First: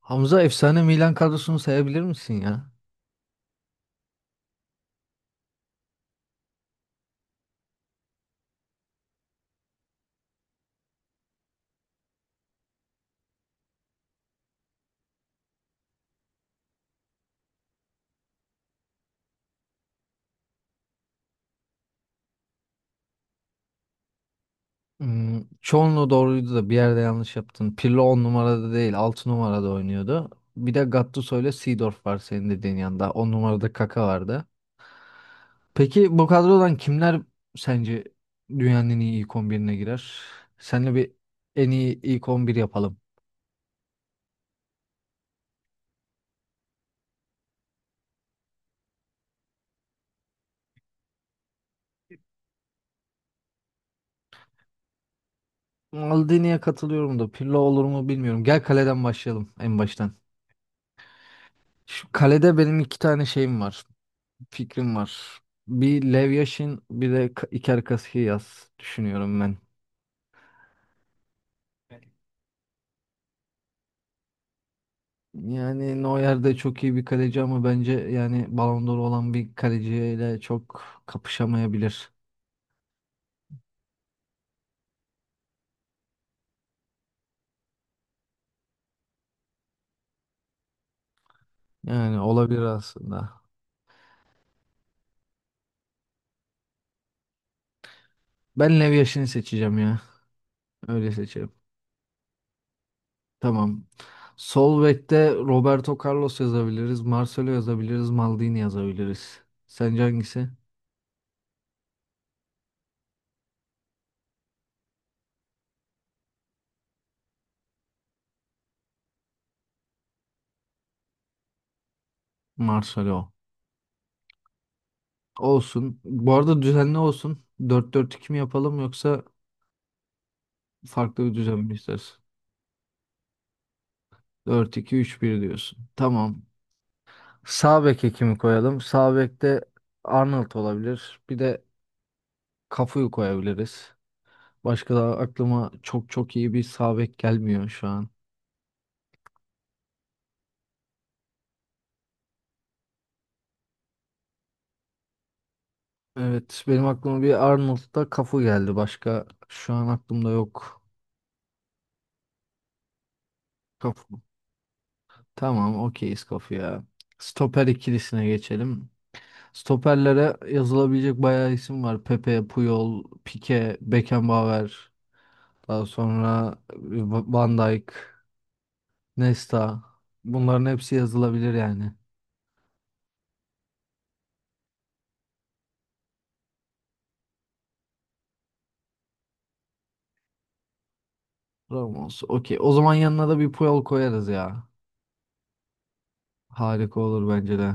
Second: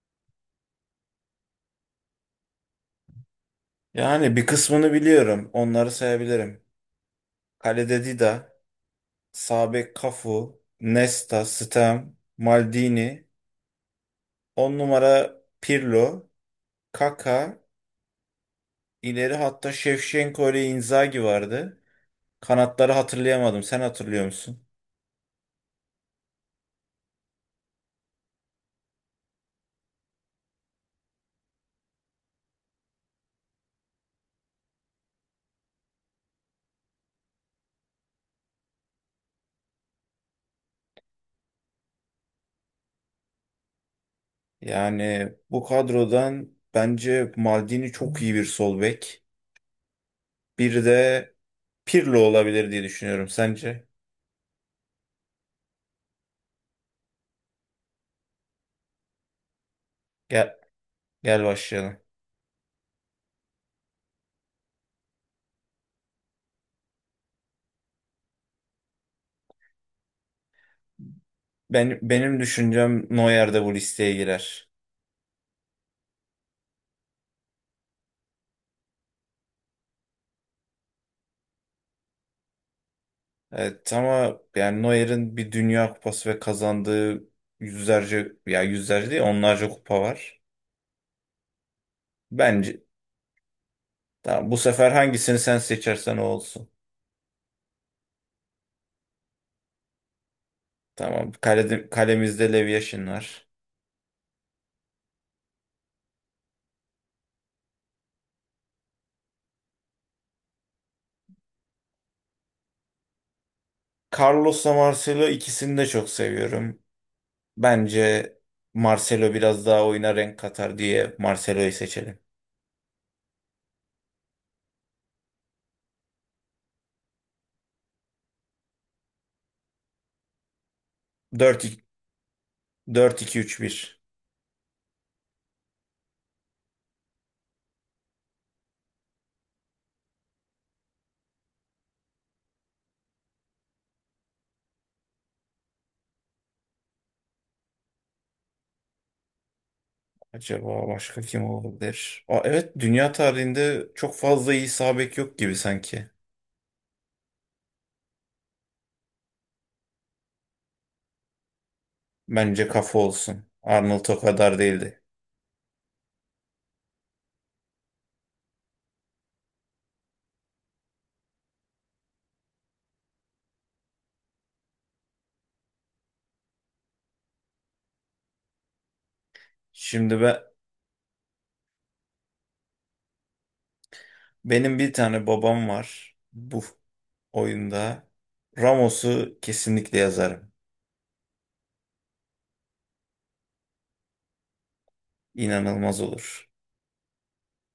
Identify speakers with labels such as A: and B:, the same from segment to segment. A: Hamza efsane Milan kadrosunu sayabilir misin ya?
B: Yani bir kısmını biliyorum. Onları sayabilirim. Kalede Dida, sağ bek Cafu, Nesta, Stam, Maldini, 10 numara Pirlo, Kaka, ileri hatta Şevşenko ile Inzaghi vardı. Kanatları hatırlayamadım. Sen hatırlıyor musun?
A: Hmm, çoğunluğu doğruydu da bir yerde yanlış yaptın. Pirlo 10 numarada değil 6 numarada oynuyordu. Bir de Gattuso ile Seedorf var senin dediğin yanında. 10 numarada Kaka vardı. Peki bu kadrodan kimler sence dünyanın en iyi ilk 11'ine girer? Seninle bir en iyi ilk 11 yapalım.
B: Yani bu kadrodan bence Maldini çok iyi bir sol bek. Bir de Pirlo olabilir diye düşünüyorum. Sence?
A: Maldini'ye katılıyorum da Pirlo olur mu bilmiyorum. Gel kaleden başlayalım en baştan.
B: Gel, gel başlayalım.
A: Şu kalede benim iki tane şeyim var. Fikrim var. Bir Lev Yashin bir de Iker Casillas düşünüyorum ben.
B: Benim düşüncem Neuer de bu listeye girer.
A: Yani Neuer de çok iyi bir kaleci ama bence yani Ballon d'Or olan bir kaleciyle çok kapışamayabilir.
B: Evet ama yani Neuer'in bir Dünya Kupası ve kazandığı yüzlerce ya yüzlerce değil onlarca kupa var.
A: Yani olabilir
B: Bence
A: aslında.
B: tamam, bu sefer hangisini sen seçersen o olsun.
A: Ben Lev Yashin'i seçeceğim ya. Öyle
B: Tamam
A: seçelim.
B: kalede, kalemizde Lev Yashin var.
A: Tamam. Sol bekte Roberto Carlos yazabiliriz. Marcelo yazabiliriz. Maldini yazabiliriz. Sence hangisi?
B: Carlos'la Marcelo ikisini de çok seviyorum. Bence Marcelo biraz daha oyuna renk katar diye Marcelo'yu seçelim.
A: Marcelo. Olsun. Bu arada düzenli olsun. Dört dört 2 mi yapalım yoksa farklı bir düzen mi istersin?
B: 4-2-3-1.
A: Dört iki üç bir diyorsun. Tamam. Sağ beke kimi koyalım? Sağ bekte Arnold olabilir. Bir de Cafu'yu koyabiliriz. Başka da aklıma çok çok iyi bir sağ bek gelmiyor şu an.
B: Acaba başka kim olabilir? Aa, evet, dünya tarihinde çok fazla iyi sağ bek yok gibi sanki.
A: Evet, benim aklıma bir Arnold'da Cafu geldi. Başka şu an aklımda yok.
B: Bence kafa olsun. Arnold o
A: Cafu.
B: kadar değildi.
A: Tamam, okeyiz Cafu'ya. Stoper ikilisine geçelim. Stoperlere yazılabilecek bayağı isim var. Pepe, Puyol, Pique, Beckenbauer. Daha sonra Van Dijk, Nesta,
B: Şimdi ben,
A: bunların hepsi yazılabilir yani.
B: benim bir tane babam var bu oyunda. Ramos'u kesinlikle yazarım.
A: Ramos. Okey. O zaman yanına da bir Puyol koyarız ya.
B: İnanılmaz olur.
A: Harika olur bence de.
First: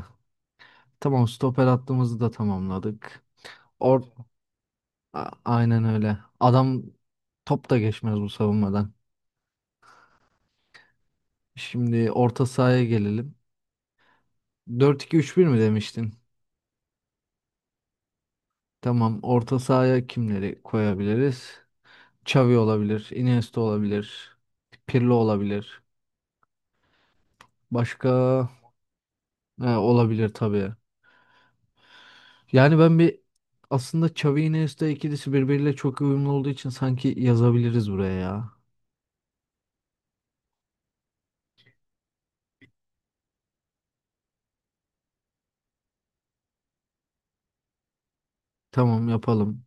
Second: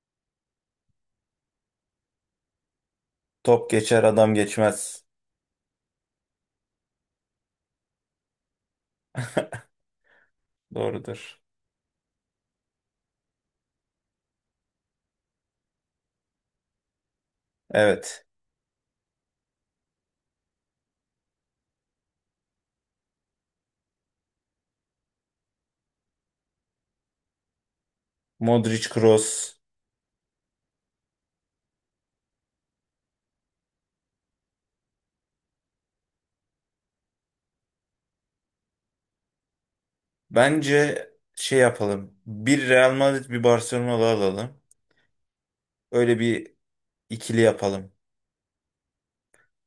A: Tamam, stoper hattımızı da tamamladık.
B: Top
A: Or
B: geçer adam geçmez.
A: Aynen öyle. Adam top da geçmez bu savunmadan.
B: Doğrudur.
A: Şimdi orta sahaya gelelim. Dört iki üç bir mi demiştin?
B: Evet.
A: Tamam. Orta sahaya kimleri koyabiliriz? Xavi olabilir. Iniesta olabilir. Pirlo olabilir. Başka?
B: Modric Kroos.
A: Ha, olabilir tabii. Yani ben bir aslında Xavi Iniesta ikilisi birbiriyle çok uyumlu olduğu için sanki yazabiliriz buraya ya.
B: Bence şey yapalım. Bir Real Madrid bir Barcelona'lı alalım. Öyle bir ikili yapalım.
A: Tamam yapalım.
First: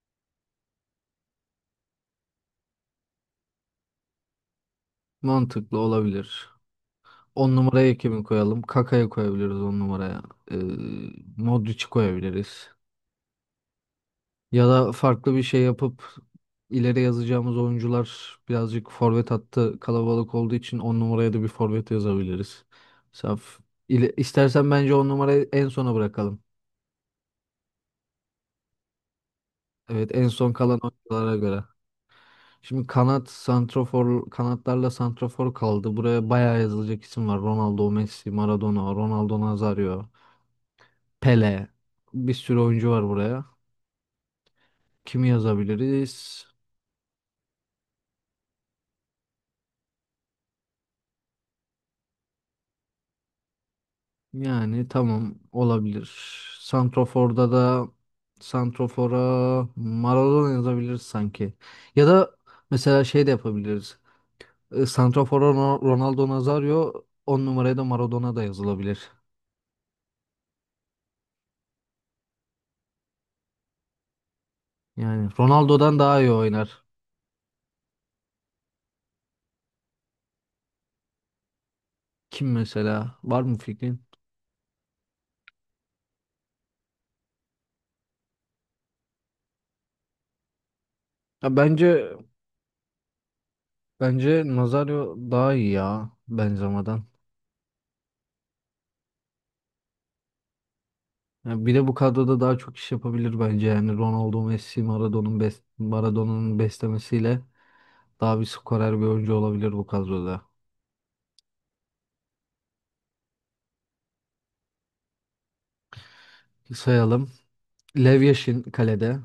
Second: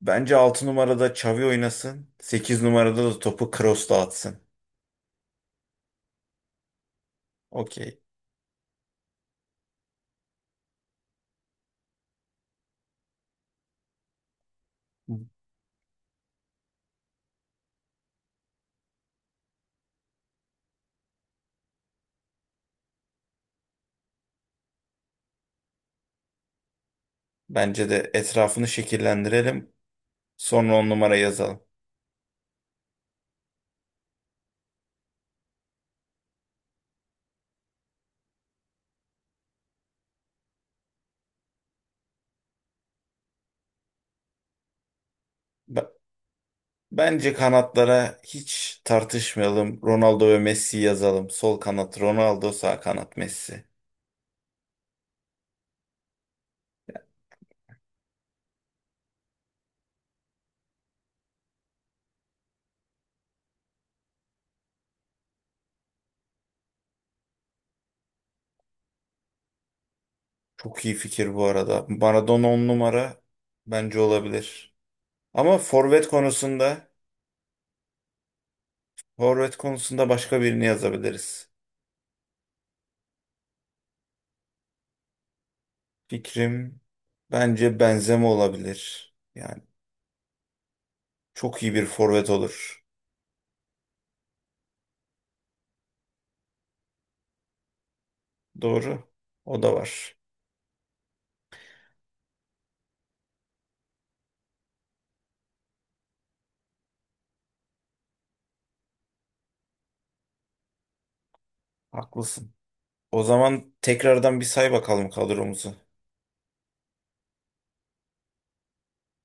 B: Bence 6 numarada Xavi oynasın. 8 numarada da topu Kroos dağıtsın.
A: Mantıklı olabilir. On numaraya
B: Okey.
A: kimi koyalım? Kaka'yı koyabiliriz 10 numaraya. Ee, Modric'i koyabiliriz. Ya da farklı bir şey yapıp ileri yazacağımız oyuncular birazcık forvet hattı kalabalık olduğu için 10 numaraya da bir forvet yazabiliriz. Saf. İstersen bence 10 numarayı en sona bırakalım.
B: Bence de etrafını şekillendirelim.
A: Evet, en son
B: Sonra
A: kalan
B: 10 numara
A: oyunculara
B: yazalım.
A: göre. Şimdi kanat santrofor kanatlarla santrofor kaldı. Buraya bayağı yazılacak isim var. Ronaldo, Messi, Maradona, Ronaldo Nazario, Pele. Bir sürü oyuncu var buraya. Kimi
B: Be-
A: yazabiliriz?
B: Bence kanatlara hiç tartışmayalım. Ronaldo ve Messi yazalım. Sol kanat Ronaldo, sağ kanat Messi.
A: Yani tamam olabilir. Santrofor'da da santrofora Maradona yazabiliriz sanki. Ya da mesela şey de yapabiliriz. Santrofora Ronaldo Nazario, 10 numaraya da Maradona da yazılabilir.
B: Çok iyi fikir bu arada. Maradona 10 numara bence olabilir.
A: Yani
B: Ama
A: Ronaldo'dan daha iyi oynar.
B: forvet konusunda başka birini yazabiliriz.
A: Kim mesela? Var mı fikrin?
B: Fikrim, bence Benzema olabilir. Yani
A: Ya
B: çok iyi bir
A: bence
B: forvet olur.
A: bence Nazario daha iyi ya Benzema'dan.
B: Doğru. O da var.
A: Ya bir de bu kadroda daha çok iş yapabilir bence yani Ronaldo, Messi, Maradona'nın Maradona'nın beslemesiyle daha bir skorer bir oyuncu olabilir bu kadroda.
B: Haklısın. O zaman tekrardan bir say bakalım kadromuzu.
A: Sayalım. Lev Yashin kalede.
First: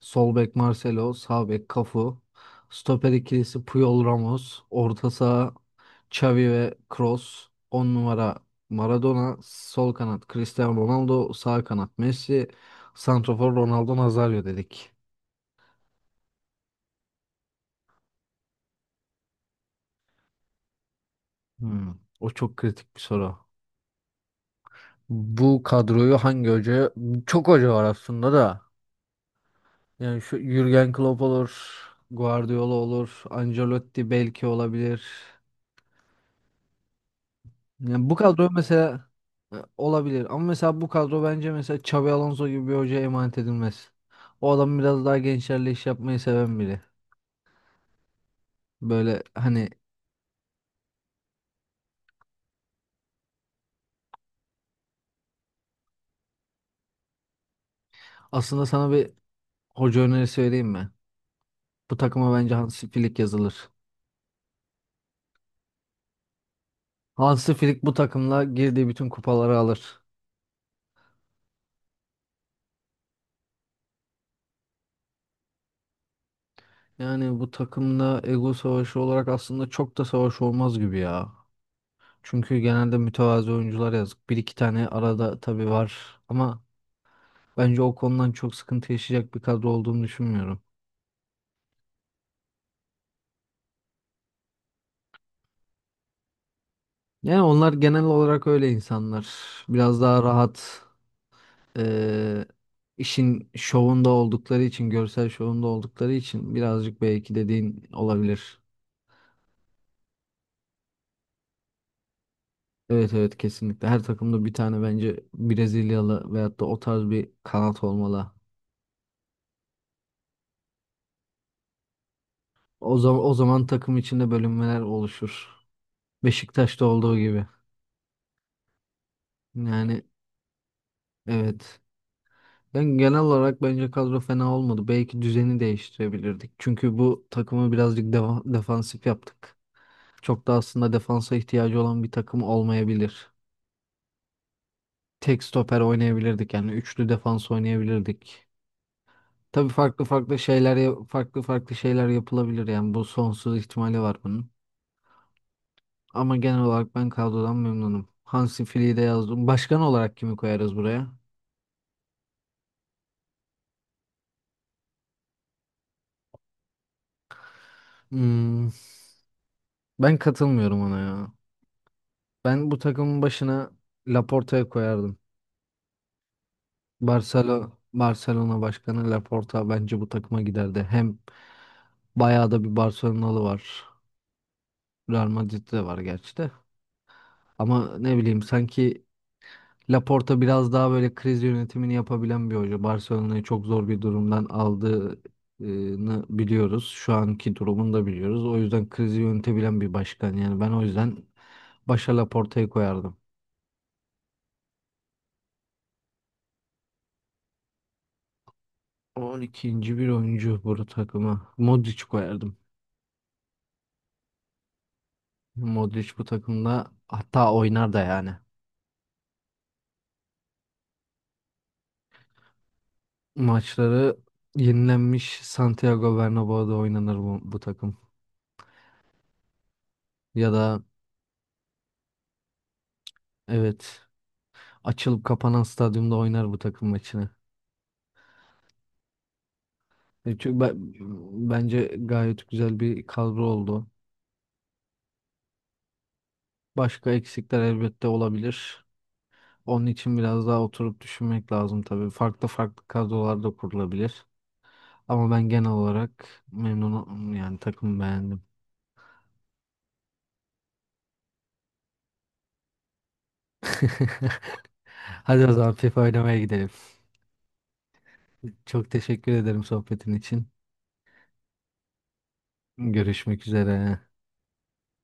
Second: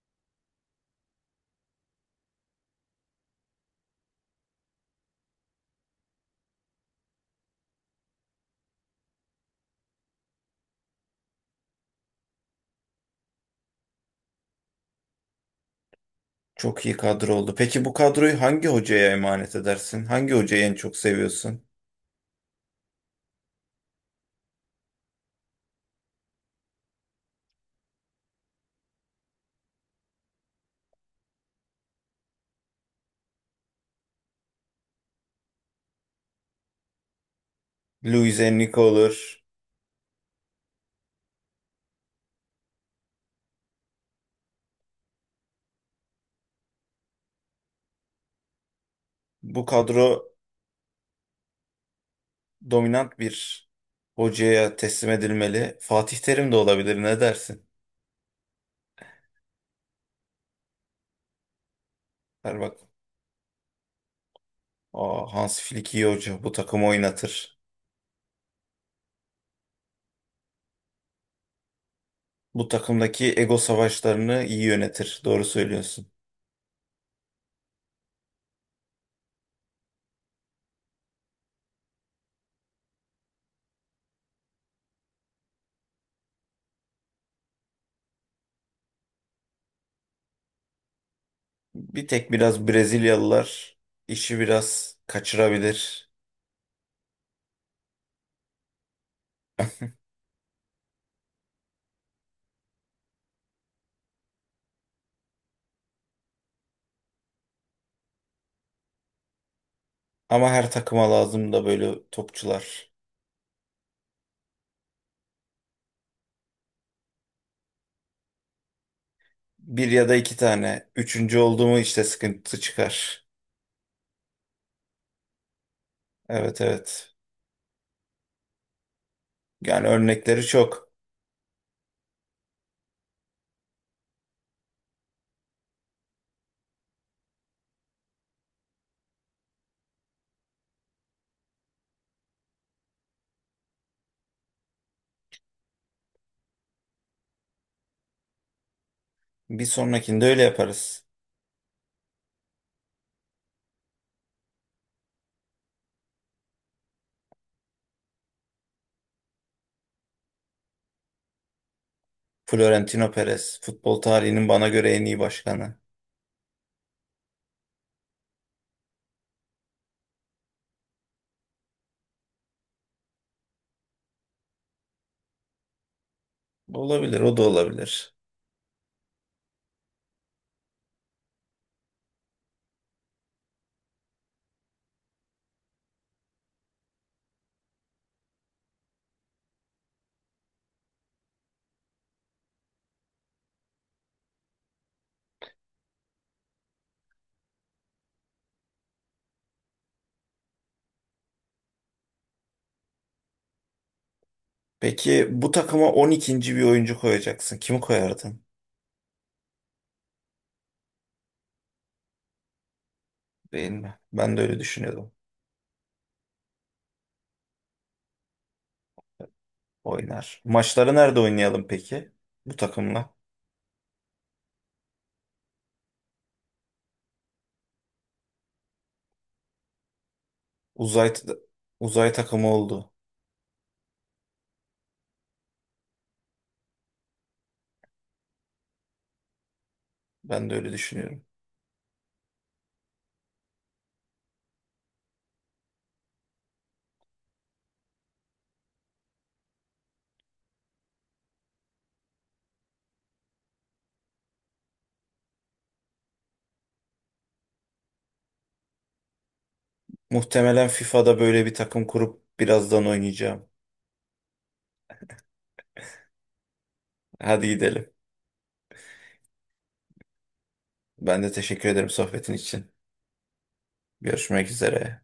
A: Sol bek Marcelo, sağ bek Cafu, stoper ikilisi Puyol Ramos, orta saha Xavi ve Kroos, 10 numara Maradona, sol kanat Cristiano Ronaldo, sağ kanat Messi, santrafor Ronaldo Nazario dedik.
B: Çok iyi kadro oldu. Peki bu kadroyu hangi hocaya emanet edersin? Hangi hocayı en çok seviyorsun?
A: Hmm, o çok kritik bir soru. Bu kadroyu hangi hoca? Çok hoca var aslında da. Yani şu Jürgen Klopp olur, Guardiola olur, Ancelotti belki olabilir. Yani bu
B: Luis
A: kadro
B: Enrique
A: mesela
B: olur.
A: olabilir ama mesela bu kadro bence mesela Xabi Alonso gibi bir hocaya emanet edilmez. O adam biraz daha gençlerle iş yapmayı seven biri. Böyle
B: Bu
A: hani
B: kadro dominant bir hocaya teslim edilmeli. Fatih Terim de olabilir. Ne dersin?
A: aslında sana bir hoca önerisi vereyim mi? Bu takıma bence
B: Ver bak.
A: Hansi Flick yazılır.
B: Aa, Hans Flick iyi hoca. Bu takımı
A: Hansi
B: oynatır.
A: Flick bu takımla girdiği bütün kupaları alır.
B: Bu takımdaki ego savaşlarını iyi yönetir. Doğru söylüyorsun.
A: Yani bu takımda ego savaşı olarak aslında çok da savaş olmaz gibi ya. Çünkü genelde mütevazı oyuncular yazık. Bir iki tane arada tabii var ama bence o konudan çok sıkıntı yaşayacak bir kadro olduğunu düşünmüyorum.
B: Bir tek biraz Brezilyalılar işi biraz kaçırabilir.
A: Yani onlar genel olarak öyle insanlar. Biraz daha rahat, eee, işin şovunda oldukları için, görsel şovunda oldukları için birazcık belki dediğin olabilir.
B: Ama her takıma lazım da böyle topçular.
A: Evet, evet, kesinlikle. Her takımda bir tane bence Brezilyalı veyahut da o tarz bir kanat olmalı.
B: Bir ya da iki tane. Üçüncü oldu mu işte sıkıntı
A: O zaman
B: çıkar.
A: takım içinde bölünmeler oluşur.
B: Evet,
A: Beşiktaş'ta
B: evet.
A: olduğu gibi.
B: Yani
A: Yani
B: örnekleri çok.
A: evet. Ben genel olarak bence kadro fena olmadı. Belki düzeni değiştirebilirdik. Çünkü bu takımı birazcık defansif yaptık. Çok da aslında defansa ihtiyacı olan bir takım olmayabilir. Tek stoper oynayabilirdik yani üçlü defans oynayabilirdik.
B: Bir
A: Tabii farklı
B: sonrakinde
A: farklı
B: öyle
A: şeyler
B: yaparız.
A: farklı farklı şeyler yapılabilir yani bu sonsuz ihtimali var bunun. Ama genel olarak ben kadrodan memnunum. Hansi Flick'i de yazdım. Başkan olarak kimi koyarız buraya?
B: Florentino Perez, futbol tarihinin bana göre en iyi başkanı.
A: Hmm, ben katılmıyorum ona ya. Ben bu takımın başına Laporta'ya koyardım.
B: Olabilir, o da
A: Barcelona,
B: olabilir.
A: Barcelona başkanı Laporta bence bu takıma giderdi. Hem bayağı da bir Barcelonalı var. Real Madrid'de var gerçi de. Ama ne bileyim sanki Laporta biraz daha böyle kriz yönetimini yapabilen bir hoca. Barcelona'yı çok zor bir durumdan aldığını biliyoruz. Şu anki durumunu da biliyoruz. O yüzden krizi yönetebilen bir başkan. Yani ben o yüzden başa Laporta'yı koyardım.
B: Peki bu takıma 12'nci bir oyuncu koyacaksın. Kimi koyardın?
A: On ikinci bir oyuncu bu takıma. Modric koyardım.
B: Değil mi? Ben de öyle düşünüyordum.
A: Modric bu takımda hatta oynar da yani.
B: Oynar. Maçları nerede oynayalım peki? Bu takımla.
A: Maçları yenilenmiş Santiago Bernabéu'da oynanır bu takım. Ya da
B: Uzay uzay takımı oldu.
A: evet, açılıp kapanan stadyumda oynar bu takım maçını.
B: Ben de
A: Çünkü
B: öyle düşünüyorum.
A: bence gayet güzel bir kadro oldu. Başka eksikler elbette olabilir. Onun için biraz daha oturup düşünmek lazım tabii. Farklı farklı kadrolar da kurulabilir. Ama ben genel olarak memnunum yani takımı beğendim.
B: Muhtemelen FIFA'da böyle bir takım kurup birazdan oynayacağım.
A: Hadi o zaman FIFA oynamaya gidelim.
B: Hadi gidelim.
A: Çok teşekkür ederim sohbetin için.
B: Ben de teşekkür ederim sohbetin için.
A: Görüşmek üzere.
B: Görüşmek üzere.